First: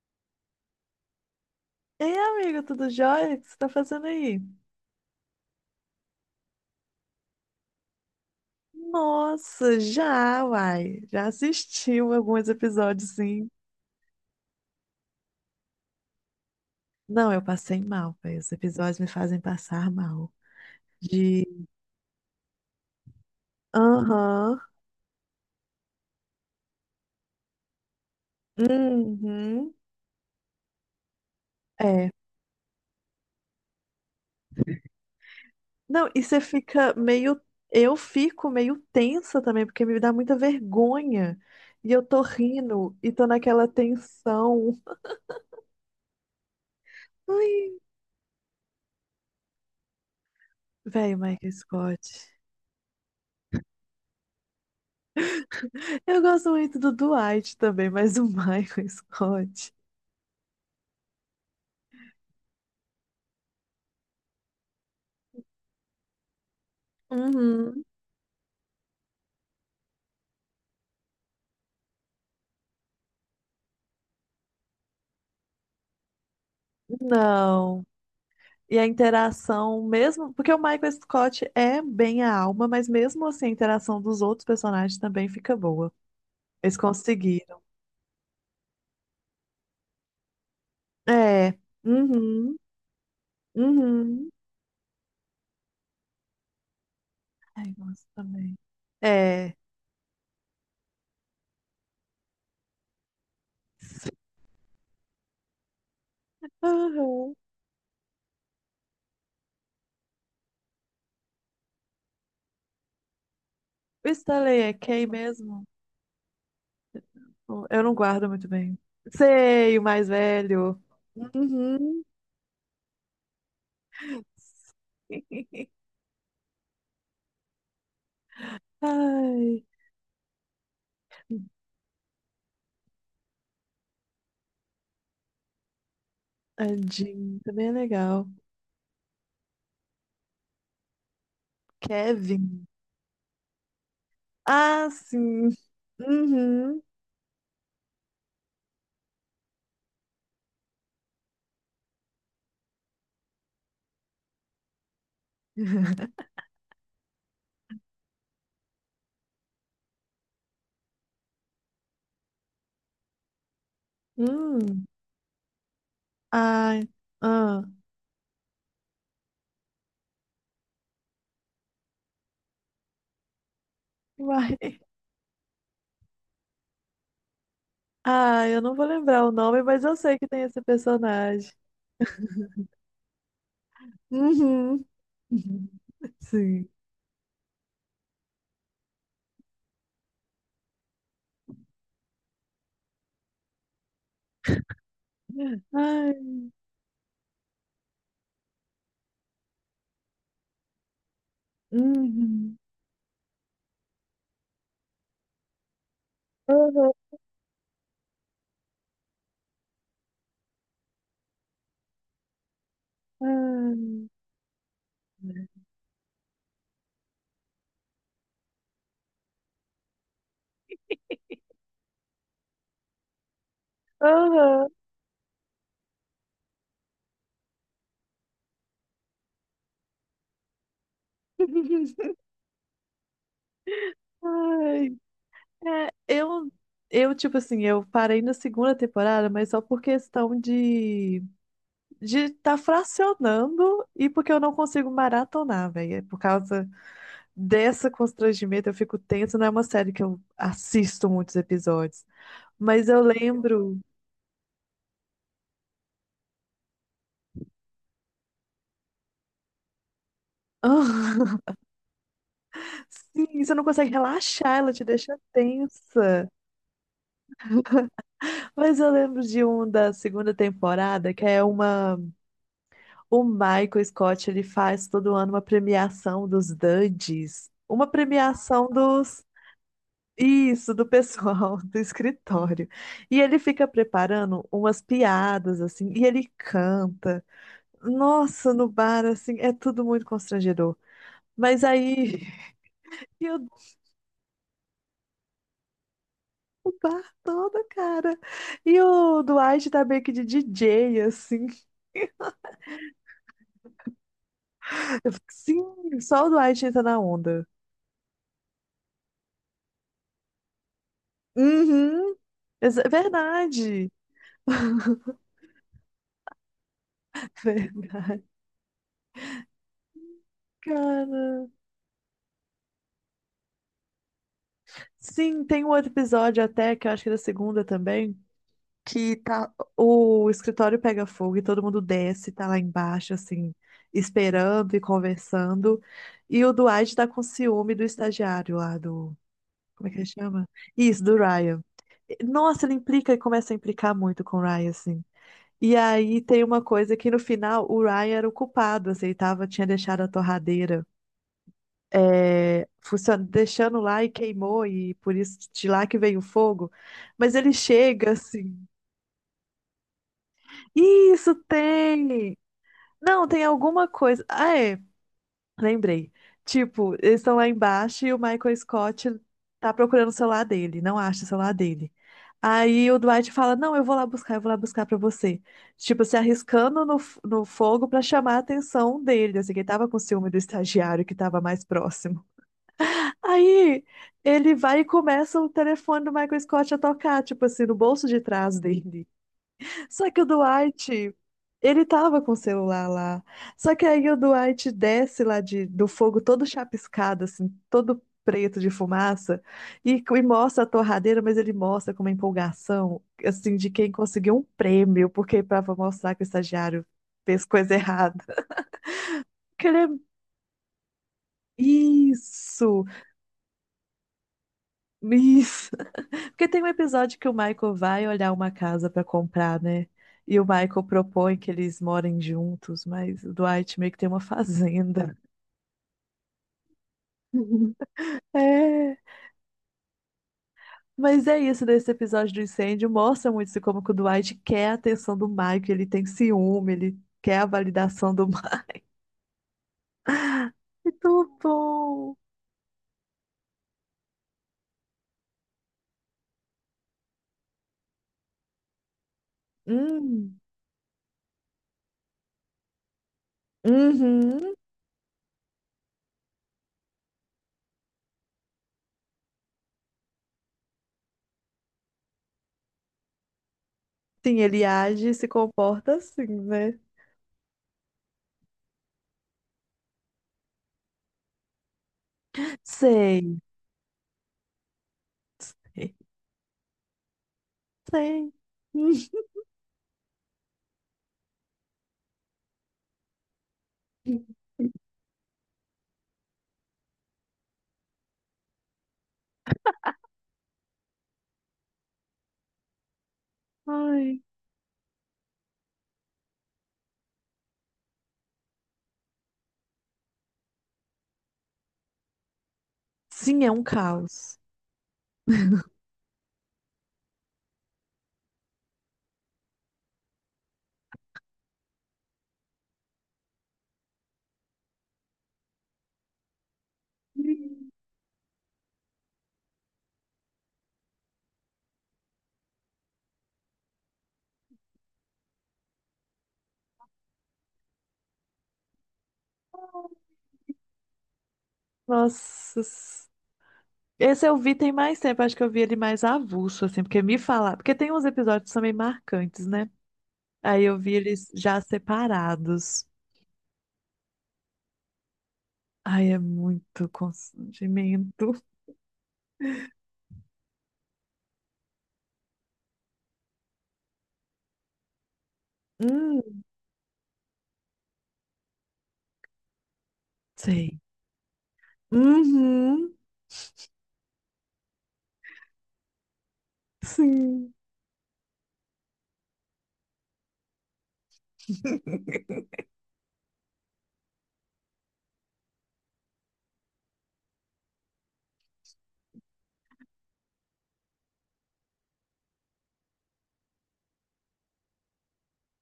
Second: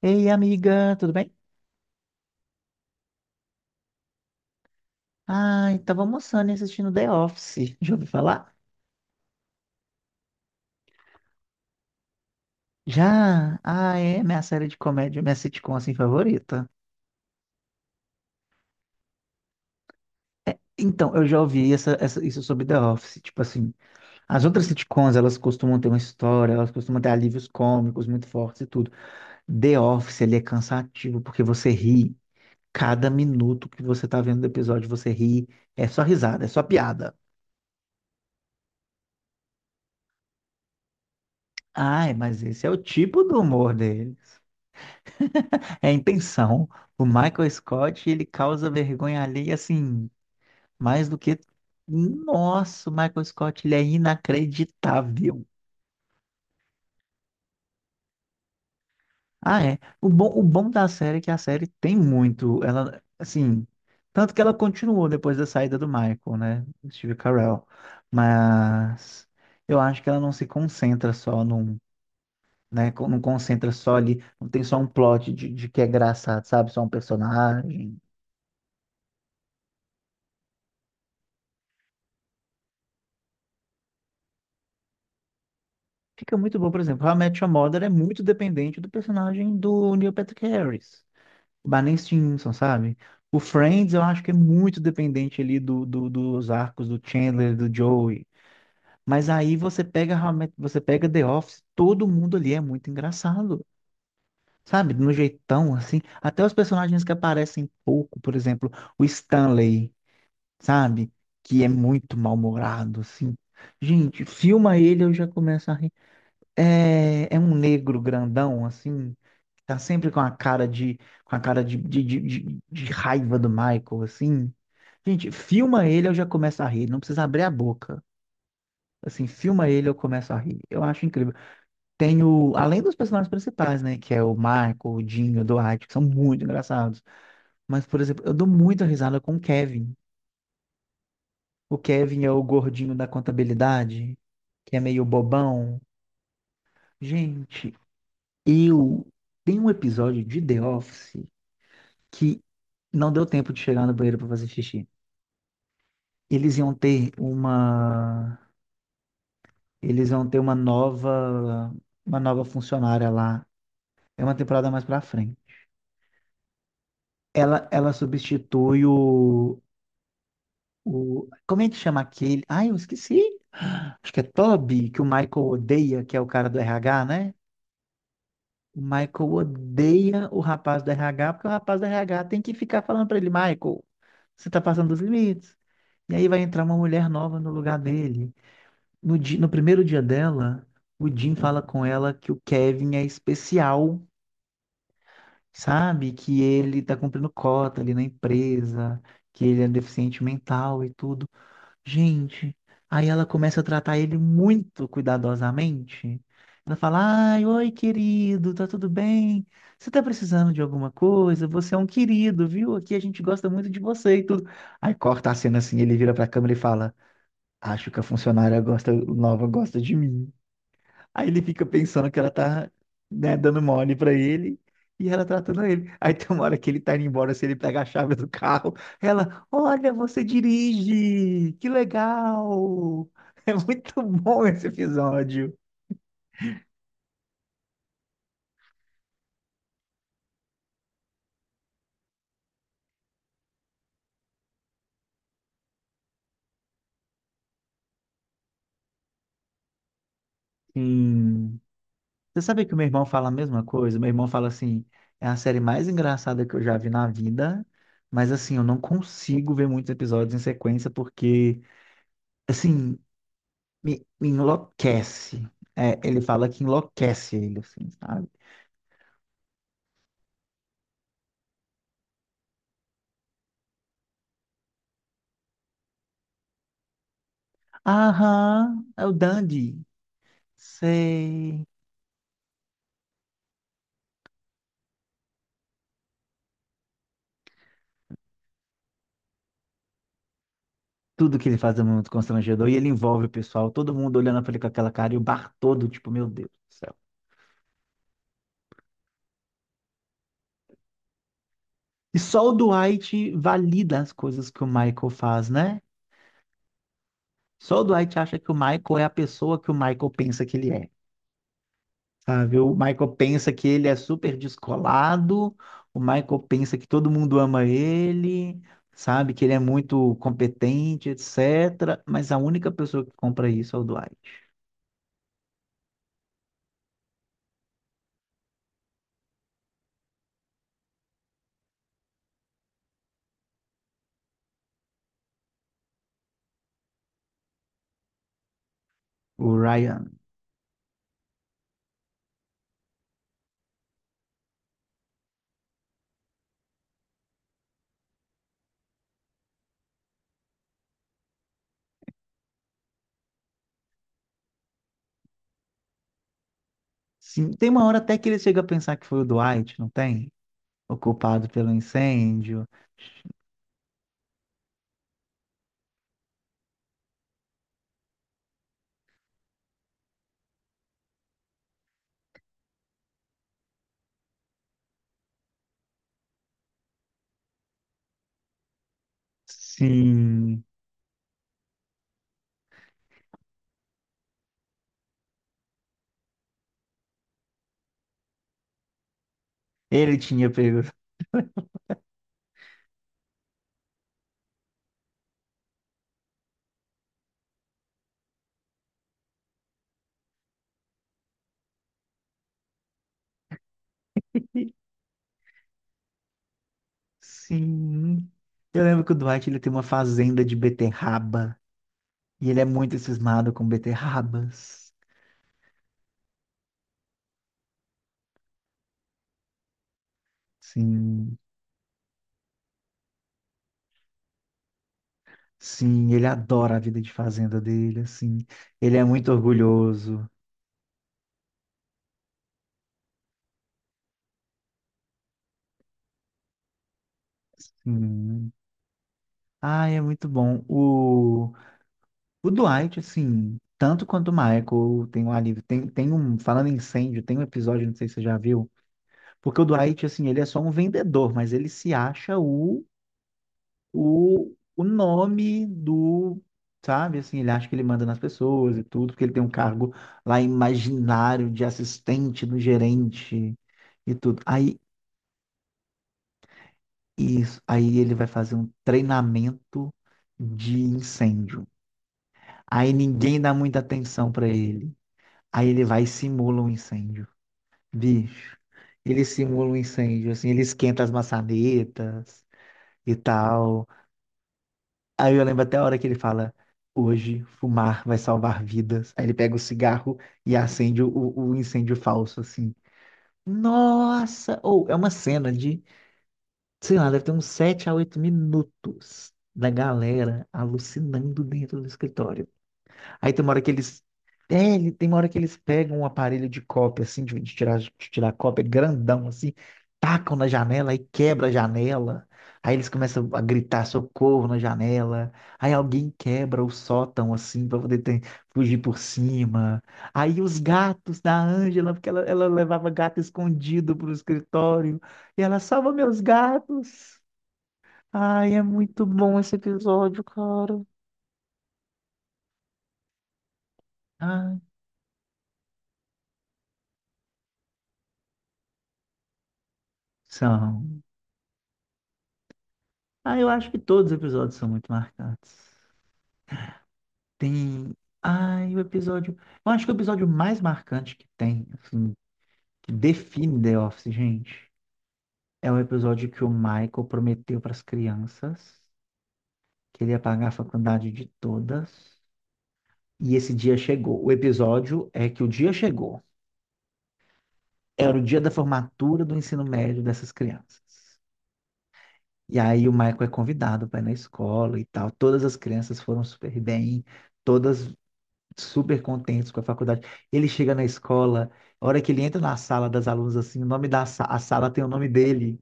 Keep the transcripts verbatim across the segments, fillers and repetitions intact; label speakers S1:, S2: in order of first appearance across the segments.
S1: Ei, amiga, tudo bem?
S2: Ei, amiga, tudo jóia? O que você tá fazendo aí?
S1: Ai, tava almoçando e assistindo The Office. Já ouviu falar?
S2: Nossa, já, uai. Já assistiu alguns episódios, sim.
S1: Já? Ah, é minha série de comédia, minha sitcom assim favorita.
S2: Não, eu passei mal, velho. Os episódios me fazem passar mal.
S1: Então, eu já
S2: De.
S1: ouvi essa, essa- isso sobre The Office. Tipo assim, as
S2: Aham.
S1: outras sitcoms, elas costumam ter uma história, elas costumam ter alívios cômicos muito fortes e tudo.
S2: Uhum.
S1: The Office, ele é cansativo porque você
S2: É.
S1: ri. Cada minuto que você tá vendo o episódio, você ri. É só
S2: Não, e você
S1: risada, é só
S2: fica
S1: piada.
S2: meio. Eu fico meio tensa também, porque me dá muita vergonha. E eu
S1: Ai,
S2: tô
S1: mas esse é o
S2: rindo e
S1: tipo
S2: tô
S1: do
S2: naquela
S1: humor deles.
S2: tensão.
S1: É a intenção. O Michael
S2: Ai.
S1: Scott, ele causa vergonha alheia, assim, mais do
S2: Velho,
S1: que.
S2: Michael Scott.
S1: Nossa, o Michael Scott, ele é inacreditável.
S2: Eu gosto muito do Dwight também, mas o Michael
S1: Ah,
S2: Scott.
S1: é. O bom, o bom da série é que a série tem muito. Ela, assim. Tanto que ela continuou depois da saída do Michael, né? Do Steve Carell.
S2: Uhum.
S1: Mas. Eu acho que ela não se concentra só num. Né? Não concentra só ali. Não tem só um plot de, de que é engraçado, sabe? Só um
S2: Não.
S1: personagem.
S2: E a interação, mesmo. Porque o Michael Scott é bem a alma, mas mesmo assim a interação dos outros personagens também fica boa.
S1: Fica muito bom,
S2: Eles
S1: por exemplo, How I Met Your
S2: conseguiram.
S1: Mother é muito dependente do personagem do Neil Patrick Harris,
S2: É.
S1: Barney Stinson,
S2: Uhum.
S1: sabe? O Friends eu acho
S2: Uhum.
S1: que é muito dependente ali do, do- dos arcos do Chandler, do
S2: Ai, gosto
S1: Joey.
S2: também.
S1: Mas
S2: É.
S1: aí você pega How I Met- você pega The Office, todo mundo ali é muito engraçado, sabe? No jeitão assim, até os personagens que
S2: Uhum.
S1: aparecem pouco, por exemplo, o Stanley, sabe? Que é muito mal-humorado, assim.
S2: O
S1: Gente,
S2: Stanley é
S1: filma ele,
S2: quem
S1: eu já
S2: mesmo?
S1: começo a rir. É, é um
S2: Eu não
S1: negro
S2: guardo muito
S1: grandão,
S2: bem.
S1: assim, tá
S2: Sei, o mais
S1: sempre com a cara
S2: velho.
S1: de, com a cara de, de,
S2: Uhum.
S1: de, de- de raiva do Michael, assim. Gente, filma ele, eu já começo a rir, não precisa abrir a boca. Assim,
S2: Ai.
S1: filma ele, eu começo a rir. Eu acho incrível. Tem o, além dos personagens principais, né, que é o Michael, o Dinho, o Dwight, que são muito engraçados.
S2: Tadinho, também é
S1: Mas, por exemplo,
S2: legal.
S1: eu dou muita risada com o Kevin. O Kevin é o
S2: Kevin.
S1: gordinho da contabilidade, que é
S2: Ah,
S1: meio
S2: sim.
S1: bobão.
S2: Uhum.
S1: Gente, eu tem um episódio de The Office que não deu tempo de chegar no banheiro para fazer xixi. Eles iam ter uma, eles iam ter uma nova, uma nova funcionária lá. É uma temporada mais
S2: Hum.
S1: para frente.
S2: Ai. Ah.
S1: Ela, ela substitui o, o, como é que chama aquele? Ai, eu esqueci. Acho que é
S2: Uai.
S1: Toby, que o Michael odeia, que é o cara do R H, né?
S2: Ah, eu não
S1: O
S2: vou lembrar
S1: Michael
S2: o nome, mas eu sei que
S1: odeia o
S2: tem esse
S1: rapaz do R H, porque o
S2: personagem.
S1: rapaz do R H tem que ficar falando para ele, Michael, você tá
S2: Uhum.
S1: passando dos limites.
S2: Uhum.
S1: E aí vai entrar
S2: Sim.
S1: uma mulher nova no lugar dele. No, di- no primeiro dia dela, o Jim fala com ela que o Kevin é especial, sabe?
S2: Ai.
S1: Que ele tá cumprindo cota ali na empresa, que ele é deficiente mental e tudo. Gente,
S2: Uhum.
S1: aí ela começa a tratar ele muito cuidadosamente. Ela
S2: Uhum.
S1: fala: Ai, oi, querido, tá tudo bem? Você tá precisando de alguma coisa? Você é um querido, viu? Aqui a gente gosta muito de
S2: Ai.
S1: você e tudo. Aí corta a cena assim, ele vira pra câmera e fala: Acho que a funcionária gosta, nova gosta de mim. Aí ele fica pensando que ela tá, né, dando mole pra ele
S2: Uhum.
S1: e ela tratando ele. Aí tem uma hora que ele tá indo embora, se ele pega a chave do carro, ela, olha, você dirige, que legal. É muito bom esse
S2: Ai,
S1: episódio.
S2: é, eu, eu, tipo assim, eu parei na segunda temporada, mas só por questão de de tá fracionando e porque eu não consigo maratonar, velho. É por causa desse constrangimento, eu fico tenso. Não é uma série que eu assisto muitos
S1: Sim.
S2: episódios.
S1: Você sabe que o meu
S2: Mas eu
S1: irmão fala a mesma
S2: lembro.
S1: coisa? Meu irmão fala assim, é a série mais engraçada que eu já vi na vida, mas assim, eu não consigo ver muitos episódios em sequência porque, assim,
S2: Sim, você não consegue
S1: me, me
S2: relaxar, ela te deixa
S1: enlouquece. É, ele
S2: tensa.
S1: fala que enlouquece ele, assim, sabe?
S2: Mas eu lembro de um da segunda temporada, que é uma. O Michael Scott, ele faz todo ano uma premiação dos Duds. Uma premiação
S1: Aham, é o
S2: dos
S1: Dandy.
S2: Isso, do pessoal
S1: Sei.
S2: do escritório. E ele fica preparando umas piadas, assim, e ele canta. Nossa, no bar, assim, é tudo muito constrangedor.
S1: Tudo que ele
S2: Mas
S1: faz é muito
S2: aí,
S1: constrangedor e ele envolve o
S2: e o
S1: pessoal, todo mundo olhando pra ele com aquela cara e o bar todo, tipo, meu Deus
S2: o
S1: do céu.
S2: bar todo, cara. E o Dwight tá meio que de D J, assim.
S1: E só o Dwight valida as coisas que o Michael
S2: Eu fico,
S1: faz, né?
S2: sim, só o Dwight entra na onda.
S1: Só o Dwight acha que o Michael é a pessoa que o Michael pensa que ele é.
S2: Uhum.
S1: Sabe? O
S2: exa-
S1: Michael pensa que ele
S2: Verdade.
S1: é super descolado, o Michael pensa que todo mundo ama
S2: Verdade.
S1: ele, sabe? Que ele é muito competente,
S2: Cara.
S1: et cetera. Mas a única pessoa que compra isso é o Dwight,
S2: Sim, tem um outro episódio até, que eu acho que é da segunda também que tá, o escritório pega fogo e todo mundo desce, tá lá embaixo, assim, esperando e conversando. E o Dwight tá com ciúme do estagiário lá do.
S1: o
S2: Como é que ele
S1: Ryan.
S2: chama? Isso, do Ryan. Nossa, ele implica e começa a implicar muito com o Ryan, assim. E aí tem uma coisa que no final o Ryan era o culpado, assim, ele tava, tinha deixado a torradeira. É, funcion- deixando lá e queimou, e por isso de lá que veio o fogo. Mas
S1: Sim,
S2: ele
S1: tem uma hora
S2: chega
S1: até que ele chega a
S2: assim,
S1: pensar que foi o Dwight, não tem? O
S2: isso
S1: culpado pelo
S2: tem!
S1: incêndio.
S2: Não, tem alguma coisa. Ah, é. Lembrei. Tipo, eles estão lá embaixo e o Michael Scott tá procurando o celular dele, não acha o celular dele. Aí o Dwight fala: não, eu vou lá buscar, eu vou lá buscar pra você. Tipo, se arriscando no, f- no fogo pra chamar a atenção dele. Assim, que ele tava com ciúme do
S1: Sim,
S2: estagiário que tava mais próximo. Aí ele vai e começa o telefone do Michael Scott a tocar, tipo assim, no bolso de trás dele. Só
S1: ele
S2: que o
S1: tinha pego.
S2: Duarte, ele tava com o celular lá. Só que aí o Duarte desce lá de, do fogo todo chapiscado, assim, todo preto de fumaça, e, e mostra a torradeira, mas ele mostra com uma empolgação, assim, de quem conseguiu um prêmio, porque para mostrar que o estagiário fez coisa errada.
S1: Sim. Eu lembro que o Dwight ele
S2: Que
S1: tem
S2: ele
S1: uma
S2: é...
S1: fazenda de beterraba e ele é
S2: Isso!
S1: muito cismado com beterrabas.
S2: Isso! Porque tem um episódio que o Michael vai olhar uma casa pra comprar, né? E o Michael propõe
S1: Sim.
S2: que eles morem juntos, mas o Dwight meio que tem uma fazenda.
S1: Sim, ele adora a vida de fazenda dele, assim. Ele
S2: É.
S1: é muito orgulhoso.
S2: Mas é isso desse episódio do incêndio. Mostra muito isso, como que o Dwight quer a atenção do Michael, ele tem ciúme, ele quer a validação do
S1: Sim.
S2: Michael.
S1: Ah, é muito bom.
S2: Muito
S1: O,
S2: bom!
S1: o Dwight, assim, tanto quanto o Michael, tem um alívio. Tem, tem um, falando em incêndio, tem um episódio, não sei se você já viu, porque o Dwight, assim,
S2: Hum.
S1: ele é só um vendedor, mas ele se acha o, o,
S2: Uhum.
S1: o nome do, sabe, assim, ele acha que ele manda nas pessoas e tudo, porque ele tem um cargo lá imaginário de assistente do gerente e
S2: Sim,
S1: tudo.
S2: ele
S1: Aí.
S2: age e se comporta assim, né?
S1: Isso. Aí ele vai fazer um treinamento de incêndio. Aí
S2: Sei.
S1: ninguém dá muita atenção para ele. Aí ele vai e simula um incêndio.
S2: Sei.
S1: Bicho,
S2: Hum.
S1: ele simula um incêndio, assim, ele esquenta as maçanetas e tal. Aí eu lembro até a hora que ele fala: Hoje fumar vai salvar vidas. Aí ele pega o cigarro e acende o, o incêndio falso, assim.
S2: Ai.
S1: Nossa! Ou é uma cena de sei lá, deve ter uns sete a oito minutos da galera alucinando dentro do escritório. Aí tem
S2: Sim, é
S1: uma hora
S2: um
S1: que eles.
S2: caos.
S1: É, ele- tem uma hora que eles pegam um aparelho de cópia, assim, de, de tirar, de tirar cópia grandão, assim, tacam na janela e quebra a janela. Aí eles começam a gritar socorro na janela. Aí alguém quebra o sótão, assim, pra poder ter- fugir por cima. Aí os gatos da Ângela, porque ela, ela levava gato escondido pro escritório. E ela salva meus gatos. Ai, é muito bom esse episódio, cara.
S2: Nossa. S- Esse eu vi
S1: Ah,
S2: tem mais tempo, acho que eu vi ele mais avulso, assim, porque me falar. Porque tem uns episódios também marcantes, né? Aí eu vi
S1: são.
S2: eles já separados.
S1: Ah, eu acho que todos os episódios são muito marcantes.
S2: Ai, é muito
S1: Tem.
S2: constrangimento.
S1: Ai, o episódio. Eu acho que o episódio mais marcante que tem, assim, que define The Office, gente, é o episódio
S2: Hum,
S1: que o Michael prometeu para as crianças que ele ia pagar a
S2: sei.
S1: faculdade de todas.
S2: Uhum,
S1: E esse dia chegou. O episódio é que o dia chegou.
S2: sim.
S1: Era o dia da formatura do ensino médio dessas crianças. E aí o Michael é convidado para ir na escola e tal. Todas as crianças foram super bem, todas super contentes com a faculdade. Ele chega na escola, a hora que ele entra na sala das alunas, assim, o nome da sa- a sala tem o nome dele.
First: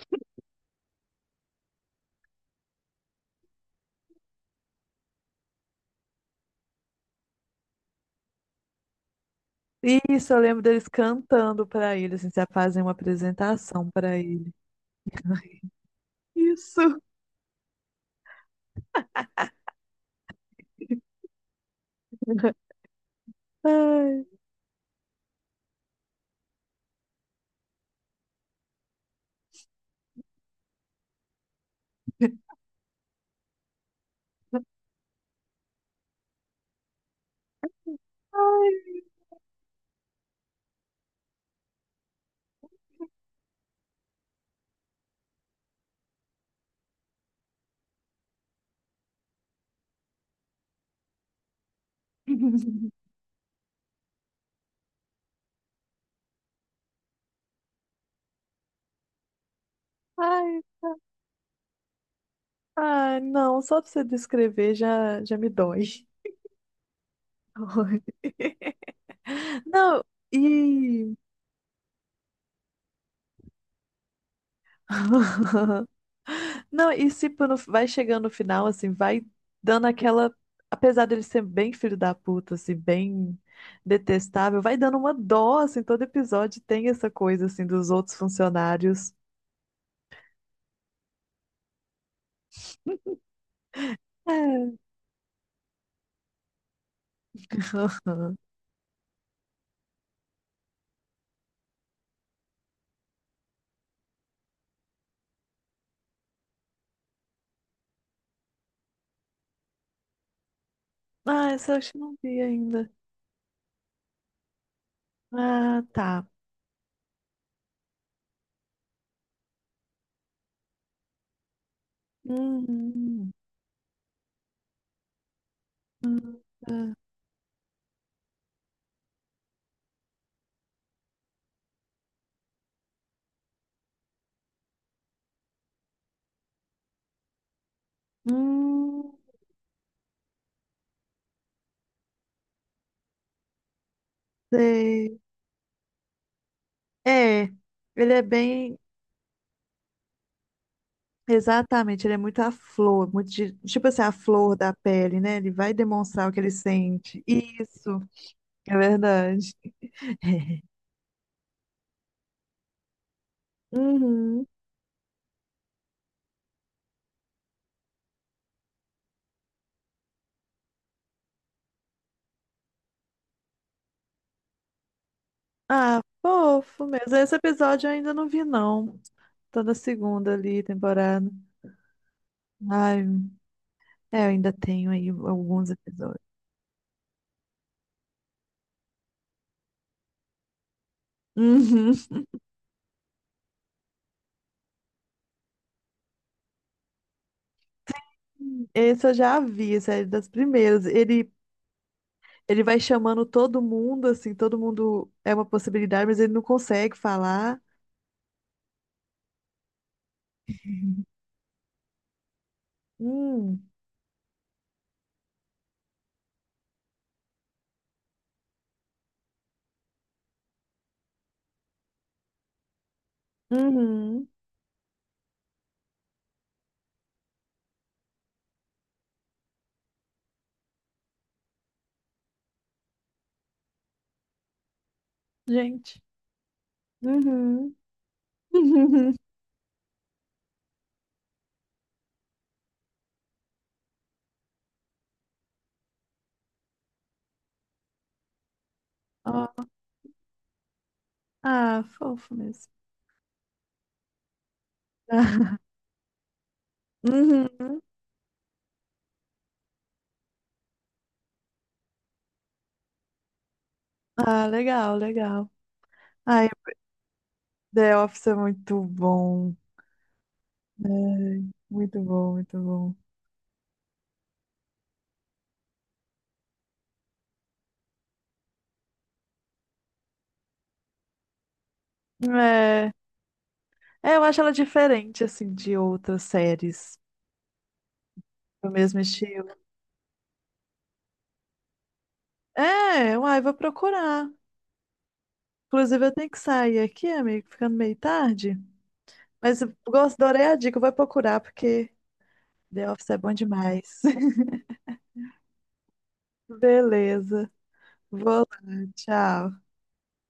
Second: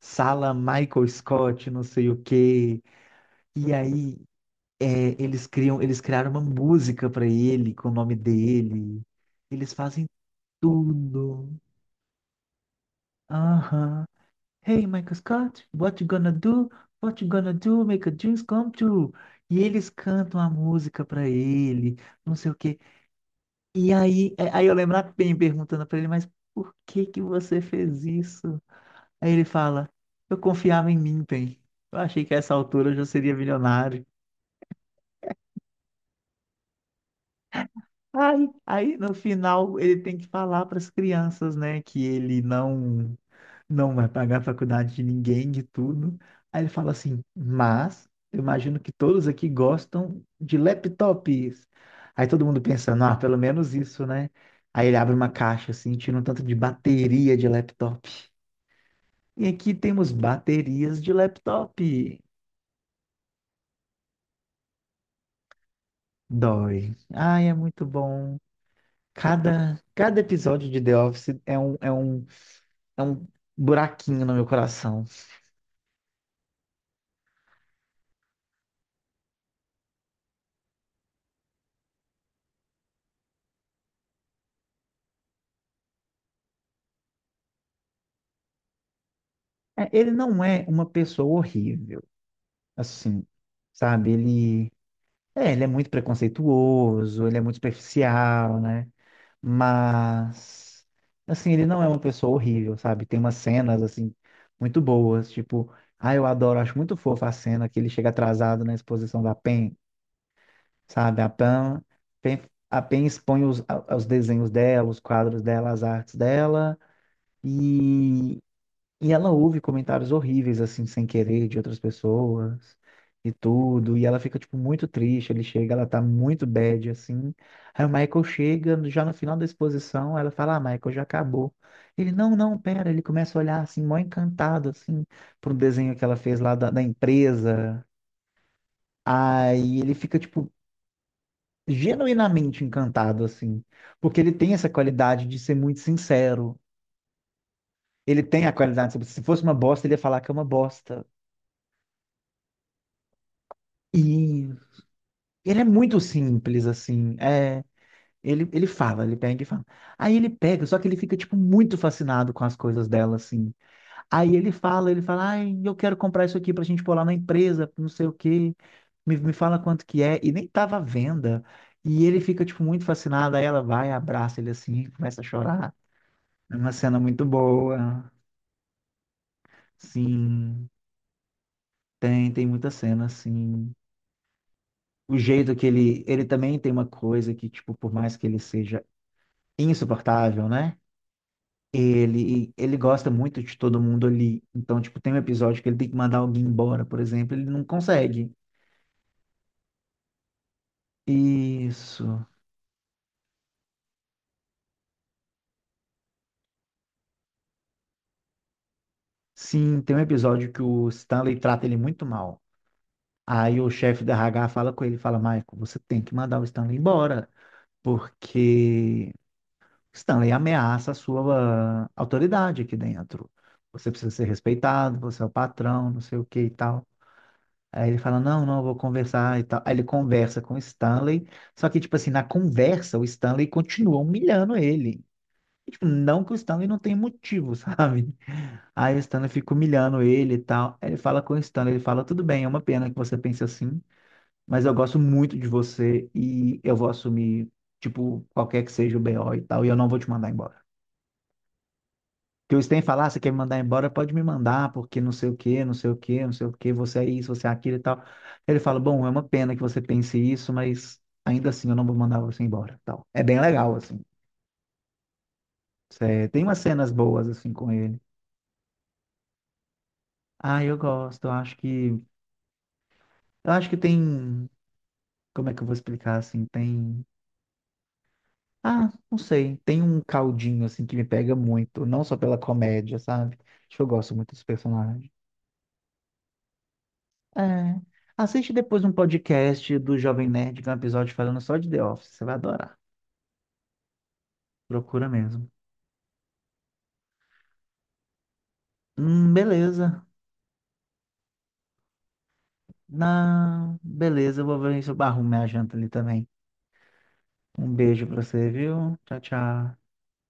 S1: Sala Michael Scott, não sei o quê. E aí é, eles criam, eles criaram uma música para ele com o nome dele. Eles fazem
S2: Isso, eu lembro deles
S1: tudo.
S2: cantando pra ele, assim, já fazem uma apresentação
S1: Aham.
S2: pra ele.
S1: Hey, Michael Scott, what you gonna do?
S2: Isso.
S1: What you gonna do? Make a dreams come true. E eles cantam a música pra ele, não sei o quê. E
S2: Ai,
S1: aí, é- aí eu lembro a Pen perguntando pra ele, mas por que que você fez isso? Aí ele fala, eu confiava em mim, Pen. Eu achei que a essa altura eu já seria milionário. Aí,
S2: ai.
S1: aí no final ele tem que falar para as crianças, né, que ele não não vai pagar a faculdade de ninguém, de tudo. Aí ele fala assim, mas eu imagino que todos aqui gostam de laptops. Aí todo mundo pensando, ah, pelo menos isso, né? Aí ele abre uma caixa assim, tira um tanto de bateria de laptop. E aqui temos
S2: Ai.
S1: baterias de laptop.
S2: Ah, não, só de você descrever já, já me dói.
S1: Dói. Ai, é muito bom. Cada,
S2: Não,
S1: cada episódio de The
S2: e.
S1: Office é um, é um, é um buraquinho no meu coração.
S2: Não, e se tipo, vai chegando no final, assim, vai dando aquela. Apesar dele ser bem filho da puta, assim, bem detestável, vai dando uma dó, assim, todo episódio tem essa coisa, assim, dos outros funcionários.
S1: É, ele não é uma pessoa horrível. Assim, sabe? Ele
S2: É.
S1: é, ele é muito preconceituoso, ele é muito superficial, né? Mas assim, ele não é uma pessoa horrível, sabe? Tem umas cenas assim muito boas, tipo, ah, eu adoro, acho muito fofa a cena que ele chega atrasado na exposição da Pen, sabe? A
S2: Ah, essa eu
S1: Pen,
S2: acho que não
S1: Pen-
S2: vi
S1: a
S2: ainda.
S1: Pen expõe os, a- os desenhos dela, os quadros dela,
S2: Ah,
S1: as artes
S2: tá.
S1: dela. e e ela ouve comentários horríveis, assim, sem querer, de outras pessoas e
S2: Hum,
S1: tudo. E ela fica, tipo, muito triste. Ele chega, ela tá
S2: hum, hum,
S1: muito bad,
S2: hum,
S1: assim. Aí o Michael chega, já no final da exposição, ela fala, ah, Michael, já acabou. Ele, não, não, pera. Ele começa a olhar, assim, mó encantado, assim, pro desenho que ela fez lá da, da empresa.
S2: hum,
S1: Aí ele fica, tipo, genuinamente encantado, assim. Porque ele tem essa
S2: sei.
S1: qualidade de ser muito sincero.
S2: É, ele
S1: Ele
S2: é
S1: tem a
S2: bem.
S1: qualidade, se fosse uma bosta, ele ia falar que é uma bosta.
S2: Exatamente, ele é muito a flor, muito de- tipo assim, a flor da pele, né? Ele
S1: Ele é
S2: vai
S1: muito
S2: demonstrar o que ele
S1: simples, assim.
S2: sente.
S1: É,
S2: Isso,
S1: ele, ele
S2: é
S1: fala, ele pega e
S2: verdade.
S1: fala. Aí ele pega, só que ele fica, tipo, muito fascinado com as coisas dela, assim. Aí
S2: Uhum.
S1: ele fala, ele fala, ai, eu quero comprar isso aqui pra gente pôr lá na empresa, não sei o quê. Me, me fala quanto que é. E nem tava à venda. E ele fica, tipo, muito fascinado. Aí ela vai, abraça ele, assim, começa a chorar.
S2: Ah,
S1: É uma
S2: fofo
S1: cena
S2: mesmo.
S1: muito
S2: Esse episódio eu
S1: boa.
S2: ainda não vi, não. Tô na segunda ali,
S1: Sim,
S2: temporada.
S1: tem, tem muita cena,
S2: Ai,
S1: assim.
S2: é, eu ainda tenho aí
S1: O jeito que
S2: alguns
S1: ele,
S2: episódios.
S1: ele também tem uma coisa que, tipo, por mais que ele seja insuportável, né?
S2: Uhum.
S1: Ele, ele gosta muito de todo mundo ali. Então, tipo, tem um episódio que ele tem que mandar alguém embora, por exemplo, ele não consegue.
S2: Esse eu já vi, esse é das primeiras. Ele,
S1: Isso.
S2: ele vai chamando todo mundo, assim, todo mundo é uma possibilidade, mas ele não consegue falar.
S1: Sim, tem um episódio que o Stanley trata ele muito mal. Aí o
S2: Hum,
S1: chefe da R H fala com ele, fala, Michael, você tem que mandar o Stanley embora, porque Stanley ameaça a sua autoridade aqui dentro. Você precisa ser
S2: uhum,
S1: respeitado, você é o patrão, não sei o que e tal. Aí ele fala, não, não, eu vou conversar e tal. Aí ele conversa com o Stanley, só que, tipo assim, na conversa, o Stanley continua humilhando ele. E, tipo,
S2: gente.
S1: não que o Stanley não tem motivo,
S2: Uhum.
S1: sabe? Aí o Stanley fica humilhando ele e tal. Aí ele fala com o Stanley, ele fala, tudo bem, é uma pena que você pense assim, mas eu gosto muito de você e eu vou assumir, tipo, qualquer que seja o B O e tal, e
S2: Ó,
S1: eu não vou te mandar embora.
S2: Ah, fofo
S1: Que o
S2: mesmo.
S1: Stan fala, ah, você quer me mandar embora? Pode me mandar, porque não sei o quê, não sei o quê, não sei o quê, você é isso, você é aquilo e
S2: Uhum.
S1: tal. Ele fala, bom, é uma pena que você pense isso, mas ainda assim eu não vou mandar você embora, tal. É bem legal, assim.
S2: Ah, legal, legal.
S1: Cê- tem
S2: Ai,
S1: umas cenas boas, assim, com
S2: The
S1: ele.
S2: Office é muito bom.
S1: Ah, eu gosto, eu acho que...
S2: Muito bom, muito bom.
S1: Eu acho que tem... Como é que eu vou explicar, assim? Tem... Ah, não sei. Tem um caldinho, assim, que me pega muito. Não só pela
S2: É,
S1: comédia, sabe? Acho que eu gosto
S2: É, eu
S1: muito
S2: acho
S1: dos
S2: ela
S1: personagens.
S2: diferente, assim, de outras séries
S1: É. Assiste
S2: do
S1: depois um
S2: mesmo estilo.
S1: podcast do Jovem Nerd, que é um episódio falando só de The Office. Você vai adorar.
S2: É, uai, vou procurar.
S1: Procura mesmo.
S2: Inclusive, eu tenho que sair aqui, amigo, ficando meio tarde.
S1: Hum,
S2: Mas eu
S1: beleza.
S2: gosto, adorei a dica, eu vou procurar, porque The Office é bom
S1: Na...
S2: demais.
S1: Beleza, eu vou ver se eu arrumo minha janta ali também.
S2: Beleza.
S1: Um beijo pra
S2: Vou
S1: você,
S2: lá,
S1: viu? Tchau,
S2: tchau.
S1: tchau.